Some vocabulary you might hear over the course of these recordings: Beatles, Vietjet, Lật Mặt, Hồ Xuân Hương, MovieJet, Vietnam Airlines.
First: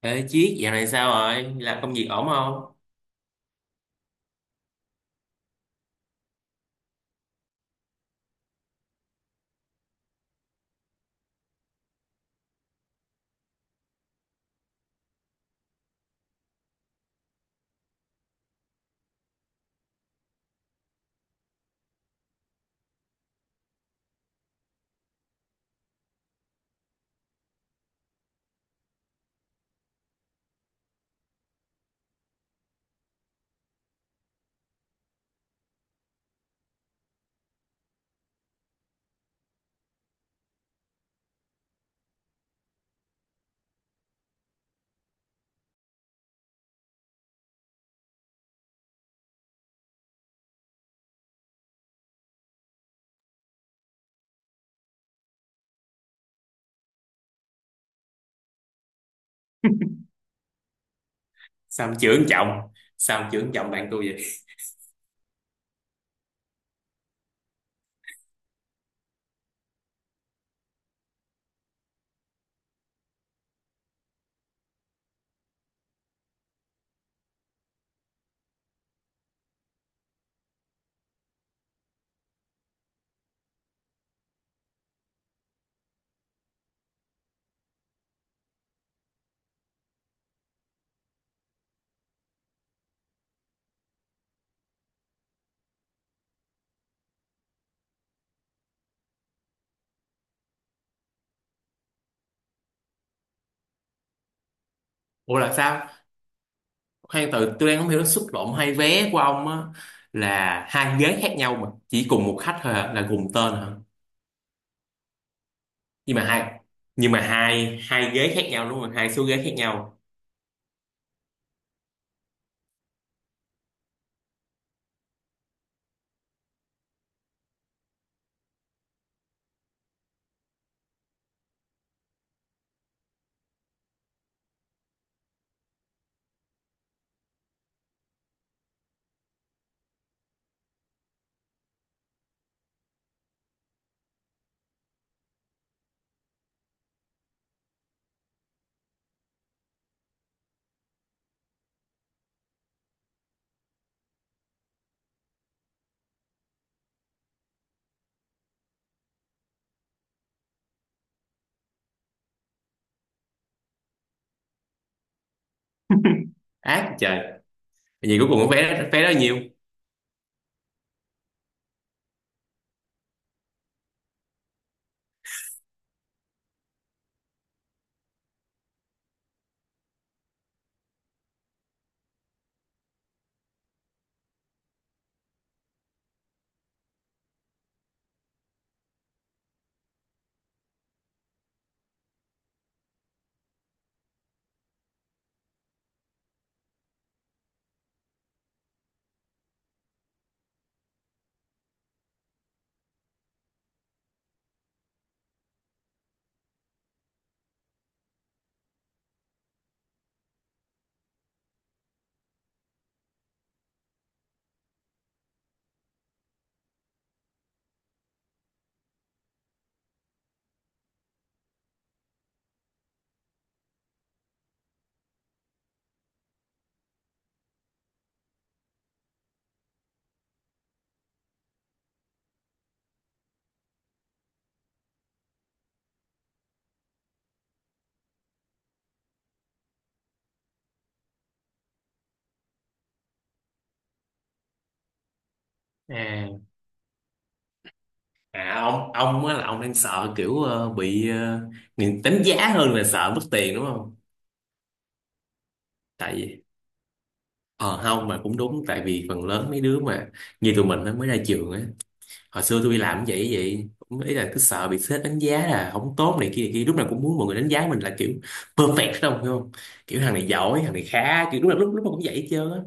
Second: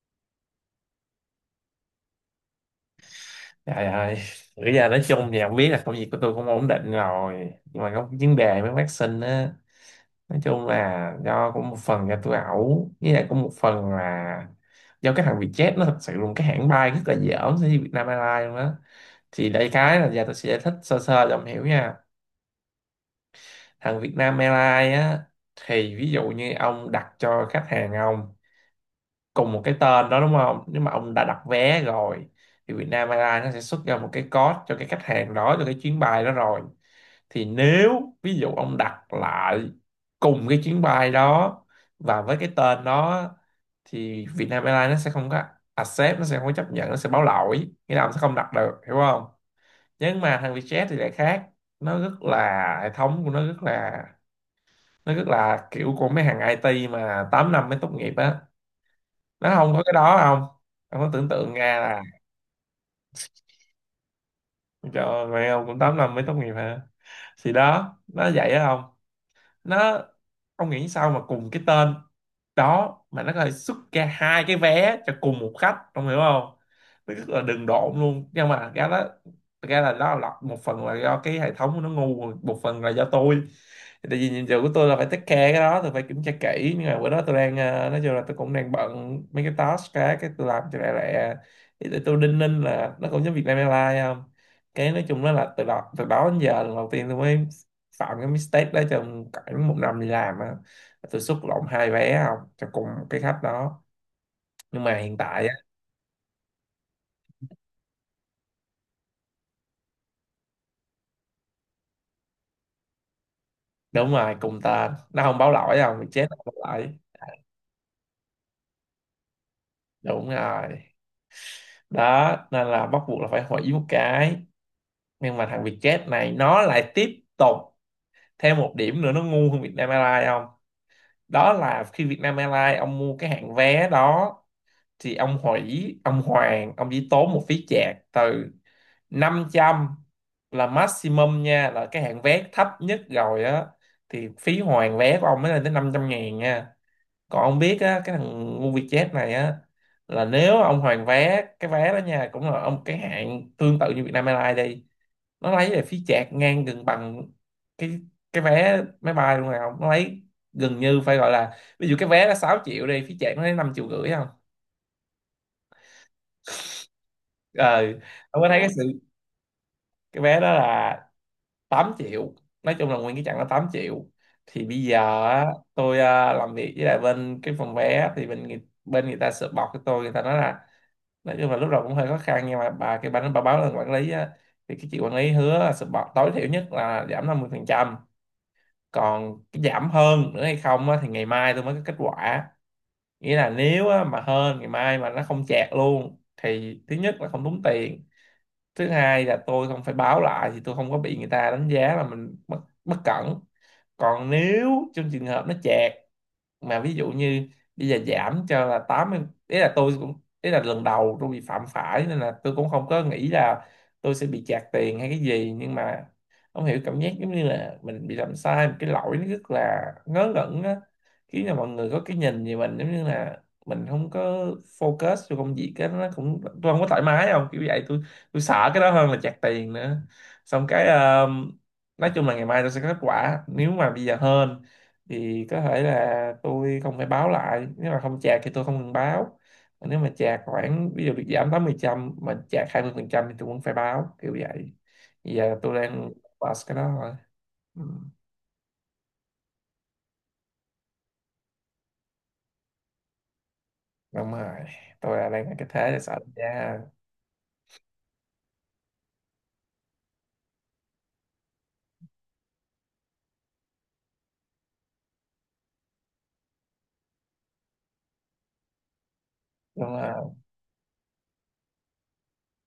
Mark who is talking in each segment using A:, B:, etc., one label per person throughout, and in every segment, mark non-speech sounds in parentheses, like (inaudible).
A: Ê Chiết, dạo này sao rồi? Làm công việc ổn không?
B: Trời ơi, bây giờ nói chung thì không biết là công việc của tôi cũng ổn định rồi. Nhưng mà có vấn đề với bác sinh á. Nói chung là do cũng một phần là tôi ẩu. Với lại cũng một phần là do cái thằng Vietjet, nó thật sự là một cái hãng bay rất là dởm so với Vietnam Airlines luôn á. Thì đây cái là giờ tôi sẽ giải thích sơ sơ cho ông hiểu nha. Thằng Vietnam Airlines á, thì ví dụ như ông đặt cho khách hàng ông cùng một cái tên đó, đúng không, nếu mà ông đã đặt vé rồi thì Vietnam Airlines nó sẽ xuất ra một cái code cho cái khách hàng đó, cho cái chuyến bay đó rồi, thì nếu ví dụ ông đặt lại cùng cái chuyến bay đó và với cái tên đó thì Vietnam Airlines nó sẽ không có accept, nó sẽ không có chấp nhận, nó sẽ báo lỗi, nghĩa là ông sẽ không đặt được, hiểu không. Nhưng mà thằng Vietjet thì lại khác, nó rất là, hệ thống của nó rất là, nó rất là kiểu của mấy hàng IT mà 8 năm mới tốt nghiệp á, nó không có cái đó không. Ông có tưởng tượng ra
A: Sao ông
B: là
A: chưởng chồng? Sao ông chưởng chồng bạn tôi vậy?
B: cho mẹ ông cũng tám năm mới tốt nghiệp hả? Thì đó nó vậy á không, nó, ông nghĩ sao mà cùng cái tên đó mà nó có thể xuất ra hai cái vé cho cùng một khách, ông hiểu không. Nó rất là đừng độn luôn, nhưng mà cái đó thật ra là nó là một phần là do cái hệ thống của nó ngu, một phần là do tôi. Tại vì nhiệm vụ của tôi là phải take care cái đó, tôi phải kiểm tra kỹ, nhưng mà bữa đó tôi đang nói chung là tôi cũng đang bận mấy cái task, cái tôi làm cho lẹ lẹ, thì tôi đinh ninh là nó cũng giống Vietnam Airlines không. Cái nói chung đó là từ đó đến giờ lần đầu tiên tôi mới phạm cái mistake đó trong khoảng một năm đi làm á, tôi xuất lộn hai vé không cho cùng cái khách đó. Nhưng mà hiện
A: Ủa
B: tại
A: là
B: á,
A: sao? Khoan từ tôi đang không hiểu xúc động hai vé của ông á, là hai ghế khác nhau mà chỉ cùng một khách thôi hả? Là cùng tên hả?
B: đúng rồi, cùng tên nó không báo lỗi, không thì
A: Nhưng mà
B: chết nó báo
A: hai
B: lỗi.
A: nhưng mà hai hai ghế khác nhau đúng không? Hai số ghế khác nhau.
B: Đúng rồi, đó nên là bắt buộc là phải hủy một cái. Nhưng mà thằng Vietjet này nó lại tiếp tục thêm một điểm nữa, nó ngu hơn Vietnam Airlines không. Đó là khi Vietnam Airlines, ông mua cái hạng vé đó thì ông hủy, ông hoàn, ông chỉ tốn một phí chạc từ 500 là maximum nha, là cái hạng vé thấp nhất rồi á, thì phí hoàn vé của ông mới lên tới 500 ngàn nha. Còn ông biết á, cái thằng MovieJet này á, là nếu ông hoàn vé cái vé đó nha, cũng là ông cái hạng tương tự như Vietnam Airlines đi, nó lấy lại phí chạc ngang gần bằng cái cái vé máy bay luôn nào, nó lấy gần như, phải gọi là, ví dụ cái vé là 6 triệu đi, phí chạc nó lấy 5 triệu rưỡi không.
A: Ác trời.
B: Ờ,
A: Vậy cuối
B: ông có
A: cùng
B: thấy
A: cái
B: cái sự,
A: vé đó nhiều.
B: cái vé đó là 8 triệu, nói chung là nguyên cái chặng đó 8 triệu. Thì bây giờ á, tôi à, làm việc với lại bên cái phòng vé thì bên người ta sợ bọc cho tôi, người ta nói là nói chung là lúc đầu cũng hơi khó khăn, nhưng mà bà cái bà báo lên quản lý á, thì cái chị quản lý hứa là sợ bọc tối thiểu nhất là giảm 50 phần trăm. Còn cái giảm hơn nữa hay không á, thì ngày mai tôi mới có kết quả. Nghĩa là nếu á, mà hơn ngày mai mà nó không chẹt luôn thì thứ nhất là không tốn tiền, thứ hai là tôi không phải báo lại thì tôi không có bị người ta đánh giá là mình bất cẩn. Còn nếu trong trường hợp nó chẹt, mà ví dụ như bây giờ giảm cho là 80, ý là tôi cũng, ý là lần đầu tôi bị phạm phải nên là tôi cũng không có nghĩ là tôi sẽ bị phạt tiền hay cái gì, nhưng mà không hiểu cảm giác giống như là mình bị làm sai một cái lỗi nó rất là ngớ ngẩn á, khiến là mọi người có cái nhìn về mình giống như là mình không có focus cho công việc, cái nó cũng, tôi không có thoải mái không, kiểu vậy. Tôi sợ cái đó hơn là phạt tiền nữa. Xong cái nói chung là ngày mai tôi sẽ có kết quả, nếu mà bây giờ hên thì có thể là tôi không phải báo lại, nếu mà không chạc thì tôi không cần báo. Còn nếu mà chạc khoảng ví dụ bị giảm 80% mà chạc 20% thì tôi cũng phải báo kiểu vậy. Bây giờ tôi đang
A: À,
B: pass cái đó rồi. Ừ.
A: à, ông á là ông đang sợ kiểu bị người đánh giá hơn là sợ mất tiền đúng không?
B: Đúng rồi, tôi là đang ở cái thế là
A: Tại
B: sợ,
A: vì
B: yeah.
A: Ờ không mà cũng đúng, tại vì phần lớn mấy đứa mà như tụi mình nó mới ra trường á, hồi xưa tôi đi làm cũng vậy vậy, cũng ý là cứ sợ bị sếp đánh giá là không tốt này kia này kia, lúc nào cũng muốn mọi người đánh giá mình là kiểu perfect đâu hiểu không,
B: Đúng
A: kiểu thằng
B: rồi.
A: này giỏi thằng này khá, kiểu lúc nào lúc nào cũng vậy hết trơn á,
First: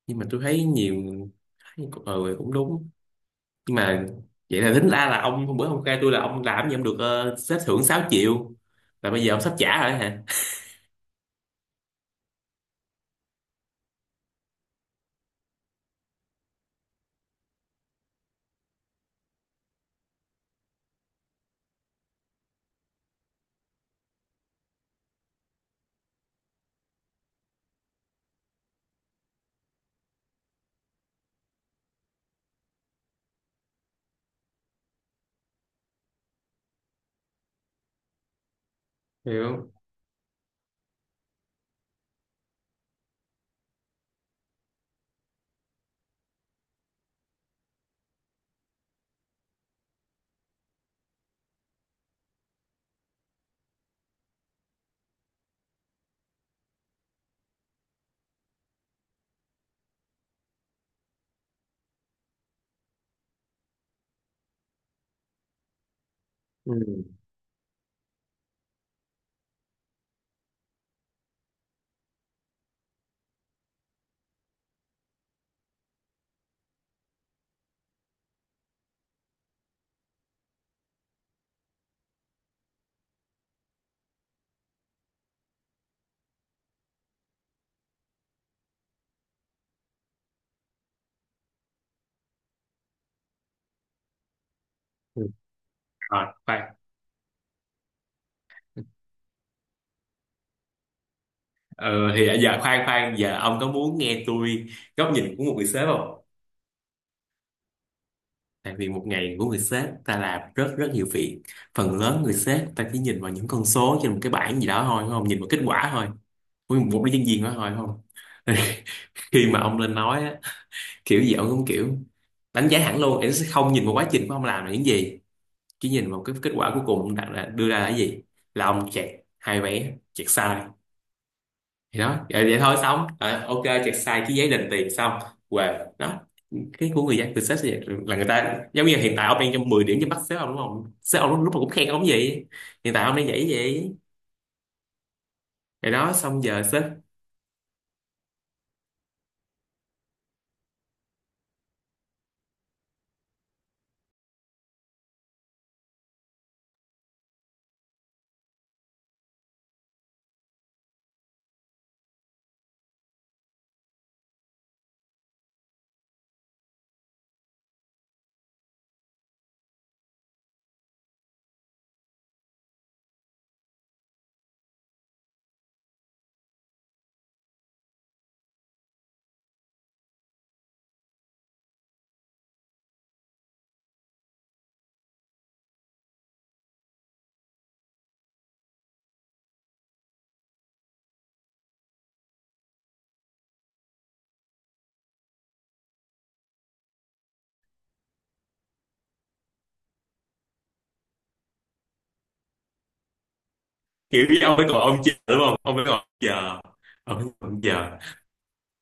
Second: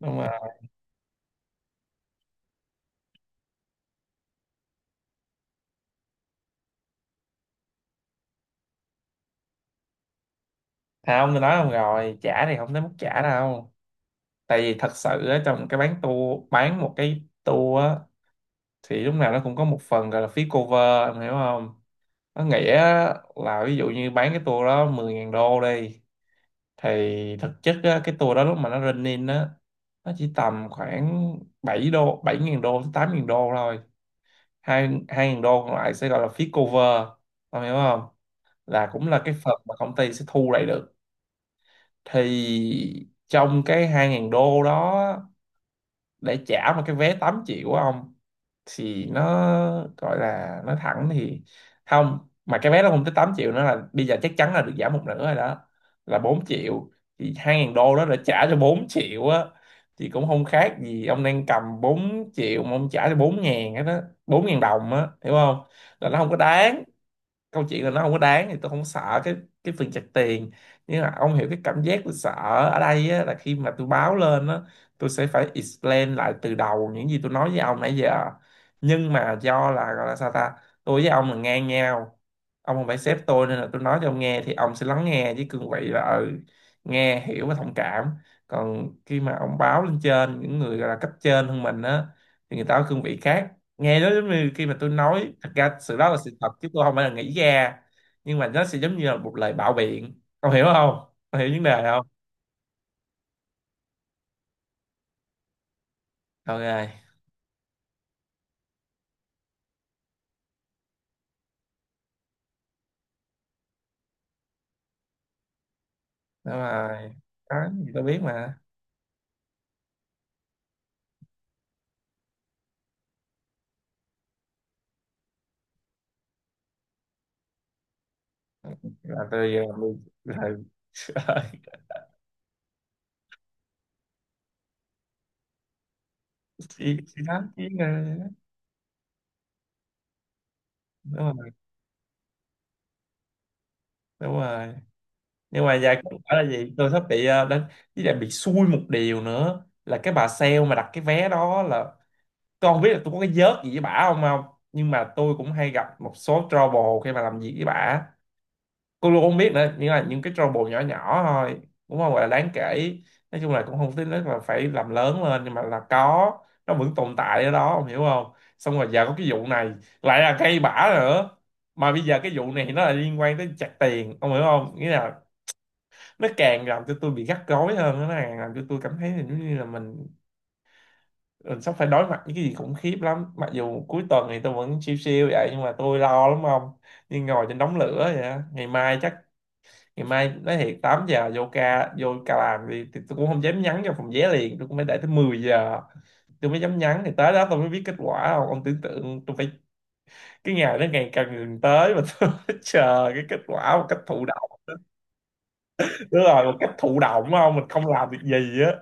B: Đúng
A: nhưng mà
B: rồi,
A: tôi thấy nhiều, ừ cũng đúng, nhưng mà vậy là tính ra là ông hôm bữa ông khai tôi là ông làm gì ông được sếp thưởng 6 triệu, là bây giờ ông sắp trả rồi hả,
B: không tôi nói, không rồi trả thì không tới mức trả đâu. Tại vì thật sự á, trong cái bán tour, bán một cái tour á thì lúc nào nó cũng có một phần gọi là phí cover, em hiểu không. Nó nghĩa là ví dụ như bán cái tour đó mười ngàn đô đi, thì thực chất á, cái tour đó lúc mà nó run in á, nó chỉ tầm khoảng bảy ngàn đô tới 8.000 đô thôi, hai, hai ngàn đô còn lại sẽ gọi là phí cover, ông hiểu không, là cũng là cái
A: hiểu
B: phần
A: không?
B: mà công ty sẽ thu lại được. Thì trong cái hai ngàn đô đó để trả một cái vé 8 triệu của ông, thì nó gọi là nói thẳng thì không, mà cái vé nó không tới 8 triệu nữa, là bây giờ chắc chắn là được giảm một nửa rồi đó, là 4 triệu, thì hai ngàn đô đó đã trả cho 4 triệu á, thì cũng không khác gì ông đang cầm 4 triệu mà ông trả cho 4 ngàn hết á, 4 ngàn đồng á, hiểu không, là nó không có
A: Ừ.
B: đáng. Câu chuyện là nó không có đáng, thì tôi không sợ cái phần chặt tiền, nhưng mà ông hiểu cái cảm giác tôi sợ ở đây á, là khi mà tôi báo lên á, tôi sẽ phải explain lại từ đầu những gì tôi nói với ông nãy giờ, nhưng mà do là, gọi là sao ta, tôi với ông là ngang nhau, ông không phải sếp tôi, nên là tôi nói cho ông nghe thì ông sẽ lắng nghe với cương vị là nghe hiểu và thông cảm. Còn khi mà ông báo lên trên những người gọi là cấp trên hơn mình á, thì người ta có cương vị khác, nghe nó giống như khi mà tôi
A: Ừ.
B: nói thật ra sự đó là
A: Rồi
B: sự thật,
A: bye.
B: chứ tôi không phải là nghĩ ra, nhưng mà nó sẽ giống như là một lời bạo biện, ông hiểu không, ông hiểu vấn đề không.
A: Ờ, thì à, giờ khoan khoan, giờ ông có muốn nghe tôi góc nhìn của một người sếp không?
B: OK.
A: Tại vì một ngày của người sếp ta làm rất rất nhiều việc. Phần lớn người sếp ta chỉ nhìn vào những con số trên một cái bảng gì đó thôi đúng không? Nhìn vào kết quả thôi.
B: Đó
A: Với
B: là,
A: một cái nhân viên đó
B: đó
A: thôi đúng
B: gì tôi
A: không?
B: biết
A: (laughs)
B: mà,
A: Khi mà ông lên nói á, kiểu gì ông cũng kiểu đánh giá hẳn luôn. Em sẽ không nhìn vào quá trình của ông làm là những gì. Chỉ nhìn vào cái kết quả cuối cùng ông đặt ra, đưa ra là cái gì. Là ông chẹt
B: là tôi
A: hai
B: giờ
A: vé, chẹt
B: là
A: sai.
B: là- (laughs)
A: Thì đó vậy, vậy thôi xong. Ờ, ok chẹt sai cái giấy đền tiền xong, và đó cái
B: chỉ
A: của người
B: chỉ
A: dân từ
B: đánh,
A: sếp
B: chỉ
A: sẽ vậy,
B: nghe.
A: là người ta giống như hiện tại ông đang cho 10 điểm cho bắt sếp ông đúng không,
B: Đúng
A: sếp ông lúc
B: rồi.
A: lúc mà cũng khen ông vậy, hiện tại ông đang vậy vậy
B: Đúng rồi, nhưng mà
A: rồi
B: giờ
A: đó,
B: cũng
A: xong
B: phải là
A: giờ
B: gì,
A: sếp
B: tôi sắp bị đánh. Với lại bị xui một điều nữa là cái bà sale mà đặt cái vé đó là, tôi không biết là tôi có cái vớt gì với bả không không, nhưng mà tôi cũng hay gặp một số trouble khi mà làm việc với bả, cô luôn, không biết nữa, nhưng là những cái trouble nhỏ nhỏ thôi, cũng không gọi là đáng kể, nói chung là cũng không tính là phải làm lớn lên, nhưng mà là có, nó vẫn tồn tại ở đó, ông hiểu không. Xong rồi giờ có cái vụ này lại là cây bả nữa, mà bây giờ cái vụ này nó là liên quan tới chặt tiền, ông hiểu không, nghĩa là nó càng làm cho tôi bị gắt gối hơn, nó càng làm cho tôi cảm thấy là giống như là mình sắp phải đối mặt với cái gì khủng khiếp lắm, mặc dù cuối tuần thì tôi vẫn siêu siêu vậy, nhưng mà tôi lo lắm không, như ngồi trên đống lửa vậy á. Ngày mai chắc, ngày mai nói thiệt 8 giờ vô ca, làm đi thì tôi cũng không dám nhắn cho phòng vé liền, tôi cũng phải đợi tới 10 giờ tôi mới dám nhắn, thì tới đó tôi mới biết kết quả không. Ông tưởng tượng tôi phải, cái ngày đó ngày càng gần tới mà (laughs) tôi phải chờ cái kết quả một cách thụ
A: kiểu như
B: động.
A: ông phải còn ông chờ đúng không, ông phải còn ông
B: Đúng rồi, một
A: chờ,
B: cách thụ
A: ông phải
B: động
A: còn
B: không,
A: ông
B: mình không
A: giờ
B: làm được gì á.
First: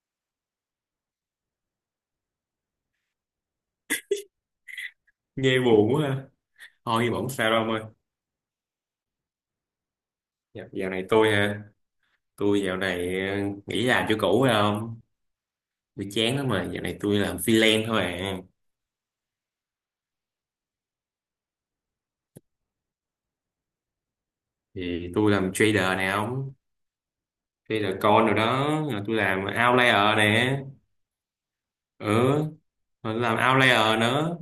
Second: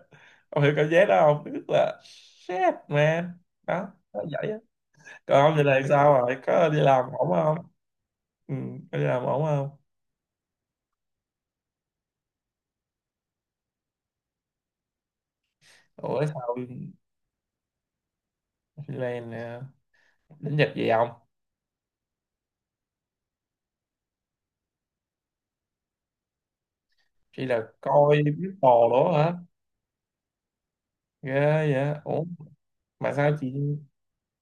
B: Ông hiểu cảm giác đó không, tức là shit man, đó nó vậy á. Còn ông
A: nghe
B: giờ này
A: buồn quá
B: sao
A: ha,
B: rồi, có đi
A: thôi
B: làm
A: nhưng mà
B: ổn
A: không sao
B: không?
A: đâu ông ơi.
B: Ừ, có đi làm ổn không?
A: Dạ, dạo này tôi ha, tôi dạo này nghỉ làm chỗ cũ phải không, tôi
B: Ủa
A: chán lắm
B: sao
A: mà, dạo này tôi làm freelance thôi à,
B: này, đến giờ gì không?
A: thì tôi làm trader nè ông.
B: Chị là
A: Đây là
B: coi
A: con rồi đó,
B: Beatles
A: là
B: đó
A: tôi
B: hả?
A: làm outlayer nè.
B: Ghê vậy.
A: Ừ,
B: Ủa mà
A: tôi
B: sao
A: làm
B: chị,
A: outlayer nữa.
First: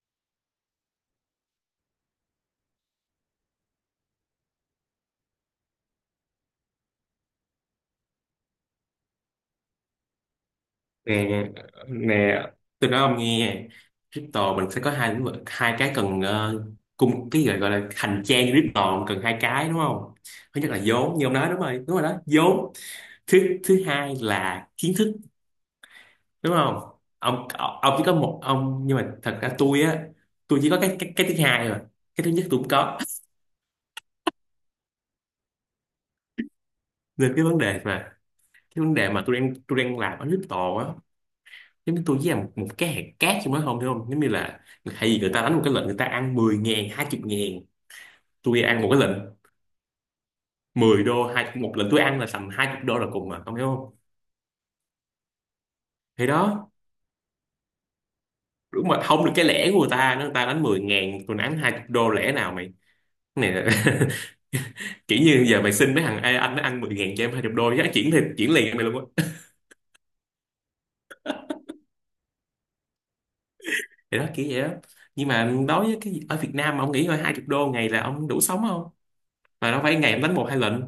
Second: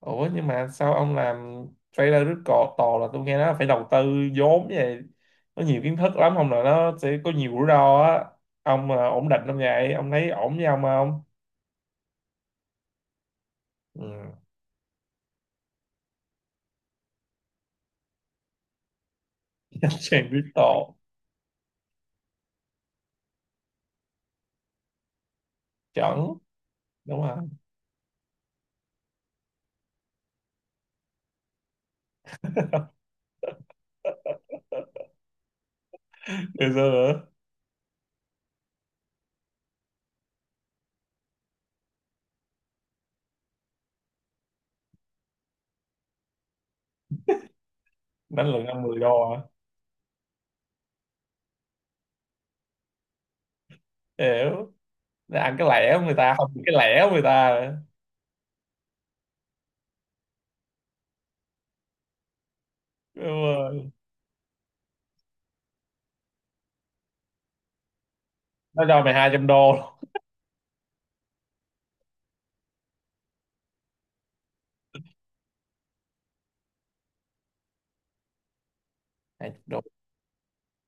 B: ủa nhưng mà sao ông làm trailer, rất cò tò là tôi nghe nó phải đầu tư vốn vậy. Nó nhiều kiến thức lắm không, là nó sẽ có nhiều rủi ro á. Ông à, ổn định không vậy? Ông thấy ổn với ông không?
A: Nè, nè, tôi nói ông nghe,
B: Ừ.
A: crypto mình sẽ có hai lĩnh vực, hai cái cần cung, cái gọi là hành trang crypto cần hai cái đúng
B: (laughs)
A: không,
B: Chàng
A: thứ nhất là
B: Beatles.
A: vốn như ông nói, đúng rồi đó vốn, thứ thứ hai là kiến thức,
B: Chuẩn.
A: đúng không
B: Đúng không?
A: ông, chỉ có một ông nhưng mà thật ra tôi á, tôi chỉ có cái thứ hai rồi, cái thứ nhất tôi cũng có,
B: Ngày xưa nữa.
A: nên cái vấn đề mà cái vấn đề mà tôi đang làm ở crypto á, giống như tôi với một cái hạt cát trong đó không hiểu không, giống như là hay gì người ta đánh một cái lệnh người ta ăn 10.000 20 ngàn,
B: Đánh
A: tôi
B: lượt ăn
A: ăn một
B: 10
A: cái lệnh
B: đô à?
A: 10 đô, hai một lệnh tôi ăn là tầm 20 đô là cùng mà không hiểu không,
B: Hiểu. Để ăn cái lẻ của người
A: thì
B: ta không,
A: đó,
B: cái lẻ của người ta.
A: đúng mà không được cái lẻ của người ta, nó người ta đánh 10.000 tôi đánh 20 đô lẻ nào mày,
B: Đúng
A: cái này là
B: rồi.
A: (laughs) kiểu như giờ mày xin mấy thằng "Ê, anh nó ăn 10.000 cho em 20 đô giá chuyển thì chuyển liền cho mày
B: Nó cho
A: luôn
B: mày
A: á,
B: 200 đô.
A: thì đó kiểu vậy đó, nhưng mà đối với cái ở Việt Nam mà ông nghĩ coi 20 đô ngày là ông đủ sống không,
B: 200
A: mà
B: đô.
A: đâu phải ngày ông đánh một hai lệnh,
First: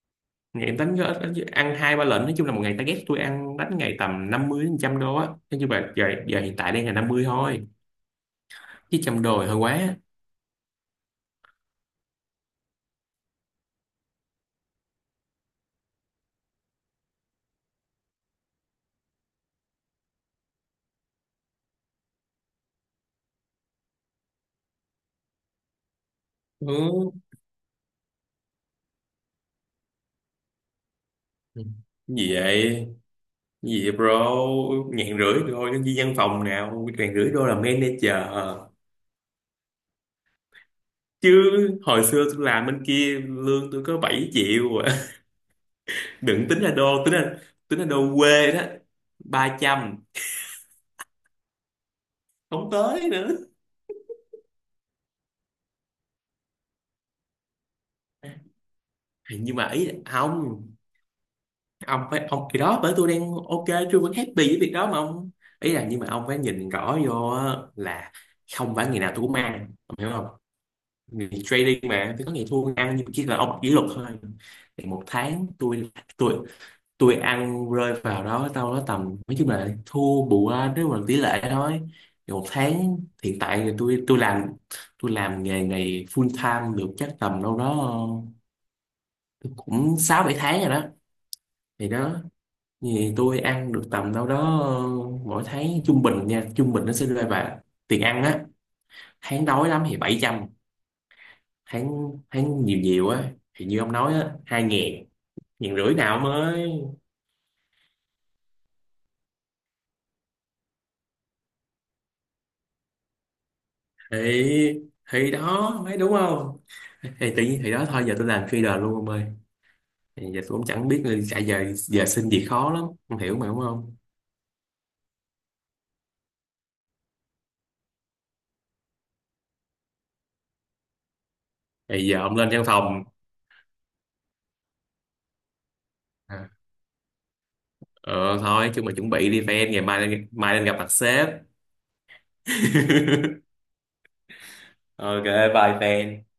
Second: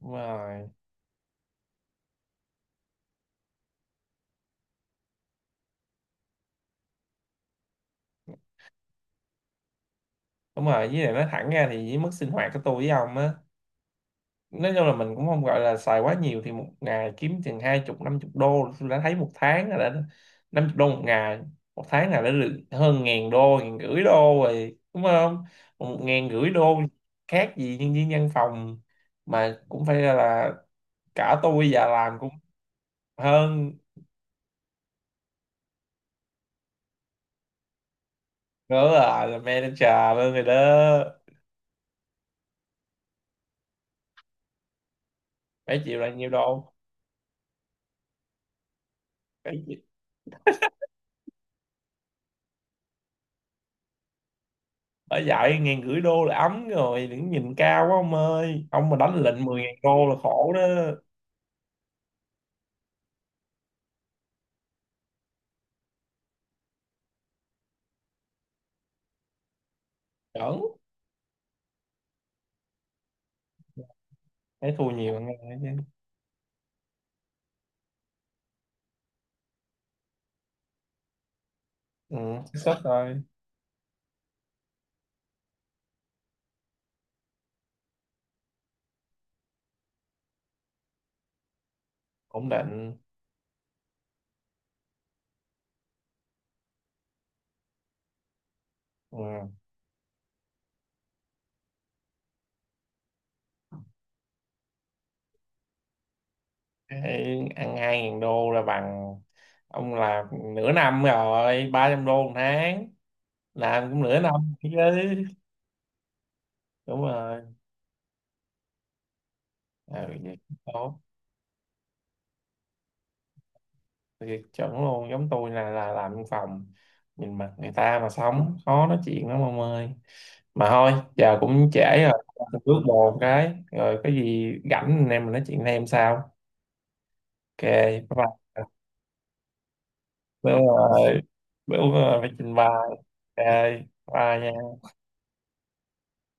B: Đúng
A: ngày
B: rồi.
A: em đánh ăn hai ba lệnh, nói chung là một ngày target tôi ăn đánh ngày tầm 50 đến 100 đô á, nói chung là giờ hiện tại đang là 50 thôi, chứ 100 đô thì hơi quá.
B: Đúng rồi, với lại nói thẳng ra thì với mức sinh hoạt của tôi với ông á, nói chung là mình cũng không gọi là xài quá nhiều, thì một ngày kiếm chừng hai chục năm chục đô tôi đã thấy, một tháng là đã, năm chục đô một ngày, một tháng là đã được hơn ngàn đô, ngàn rưỡi đô rồi, đúng không, một ngàn rưỡi đô,
A: Ừ.
B: khác gì nhân viên văn phòng, mà cũng phải là cả tôi già làm cũng
A: Gì vậy,
B: hơn,
A: gì vậy bro, 1.500 thôi nhân viên văn phòng nào 1.500 đô là manager
B: nữa là manager luôn rồi đó.
A: chứ, hồi xưa tôi làm bên kia lương tôi có 7 triệu à.
B: Phải chịu là
A: (laughs)
B: nhiêu
A: Đừng tính là
B: đô,
A: đô, tính là đô quê đó, 300 không tới nữa.
B: bà dạy ngàn rưỡi đô là ấm rồi, đừng nhìn cao quá ông ơi, ông mà đánh lệnh
A: Nhưng
B: 10
A: mà
B: ngàn
A: ý là
B: đô là khổ đó.
A: không, ông phải ông thì đó, bởi tôi đang ok, tôi vẫn happy với việc đó mà ông, ý là nhưng mà ông phải nhìn rõ vô á, là không phải ngày nào tôi cũng ăn ông hiểu không,
B: Chuẩn.
A: người trading mà thì có ngày thua ăn, nhưng mà chỉ là ông kỷ luật thôi,
B: Thấy thua
A: thì một
B: nhiều ăn
A: tháng
B: ngay chứ.
A: tôi tôi tôi ăn rơi vào đó đâu đó tầm, nói chung là thua bù ra nếu mà tỷ lệ thôi,
B: Ừ,
A: thì một
B: xác suất
A: tháng
B: thôi.
A: hiện tại thì tôi làm nghề này full time được chắc tầm đâu đó ờ, cũng 6 7 tháng rồi đó, thì đó.
B: Ổn định.
A: Thì tôi ăn được tầm đâu đó mỗi tháng trung bình nha, trung bình nó sẽ rơi vào tiền ăn á, tháng
B: Ừ.
A: đói lắm thì 700, tháng tháng nhiều nhiều á thì như ông nói á, 2.000, 1.500 nào mới,
B: Cái ăn hai ngàn đô là bằng ông làm nửa năm rồi, ba trăm đô một tháng làm cũng nửa năm
A: thì
B: chứ.
A: thì đó mấy đúng không,
B: Đúng
A: (laughs) thì
B: rồi.
A: tự nhiên thì đó thôi, giờ tôi làm trader luôn ông ơi,
B: Ừ,
A: thì
B: vậy
A: giờ
B: cũng
A: tôi cũng chẳng
B: tốt.
A: biết là chạy giờ giờ xin việc khó lắm không hiểu mà đúng không,
B: Vậy chuẩn luôn, giống tôi là làm văn phòng nhìn mặt người ta mà sống, khó nói chuyện lắm ông ơi. Mà thôi giờ cũng trễ
A: thì
B: rồi.
A: giờ ông lên
B: Tôi
A: văn
B: bước
A: phòng.
B: bồ cái rồi, có gì rảnh anh em mình nói chuyện thêm sao.
A: À.
B: OK, bye
A: Ờ thôi chứ
B: bye.
A: mà chuẩn bị đi fan ngày mai,
B: bữa,
A: mai lên gặp mặt
B: ờ,
A: sếp.
B: bữa phải trình bày. OK, bye nha.
A: (laughs) Ok, bye fan.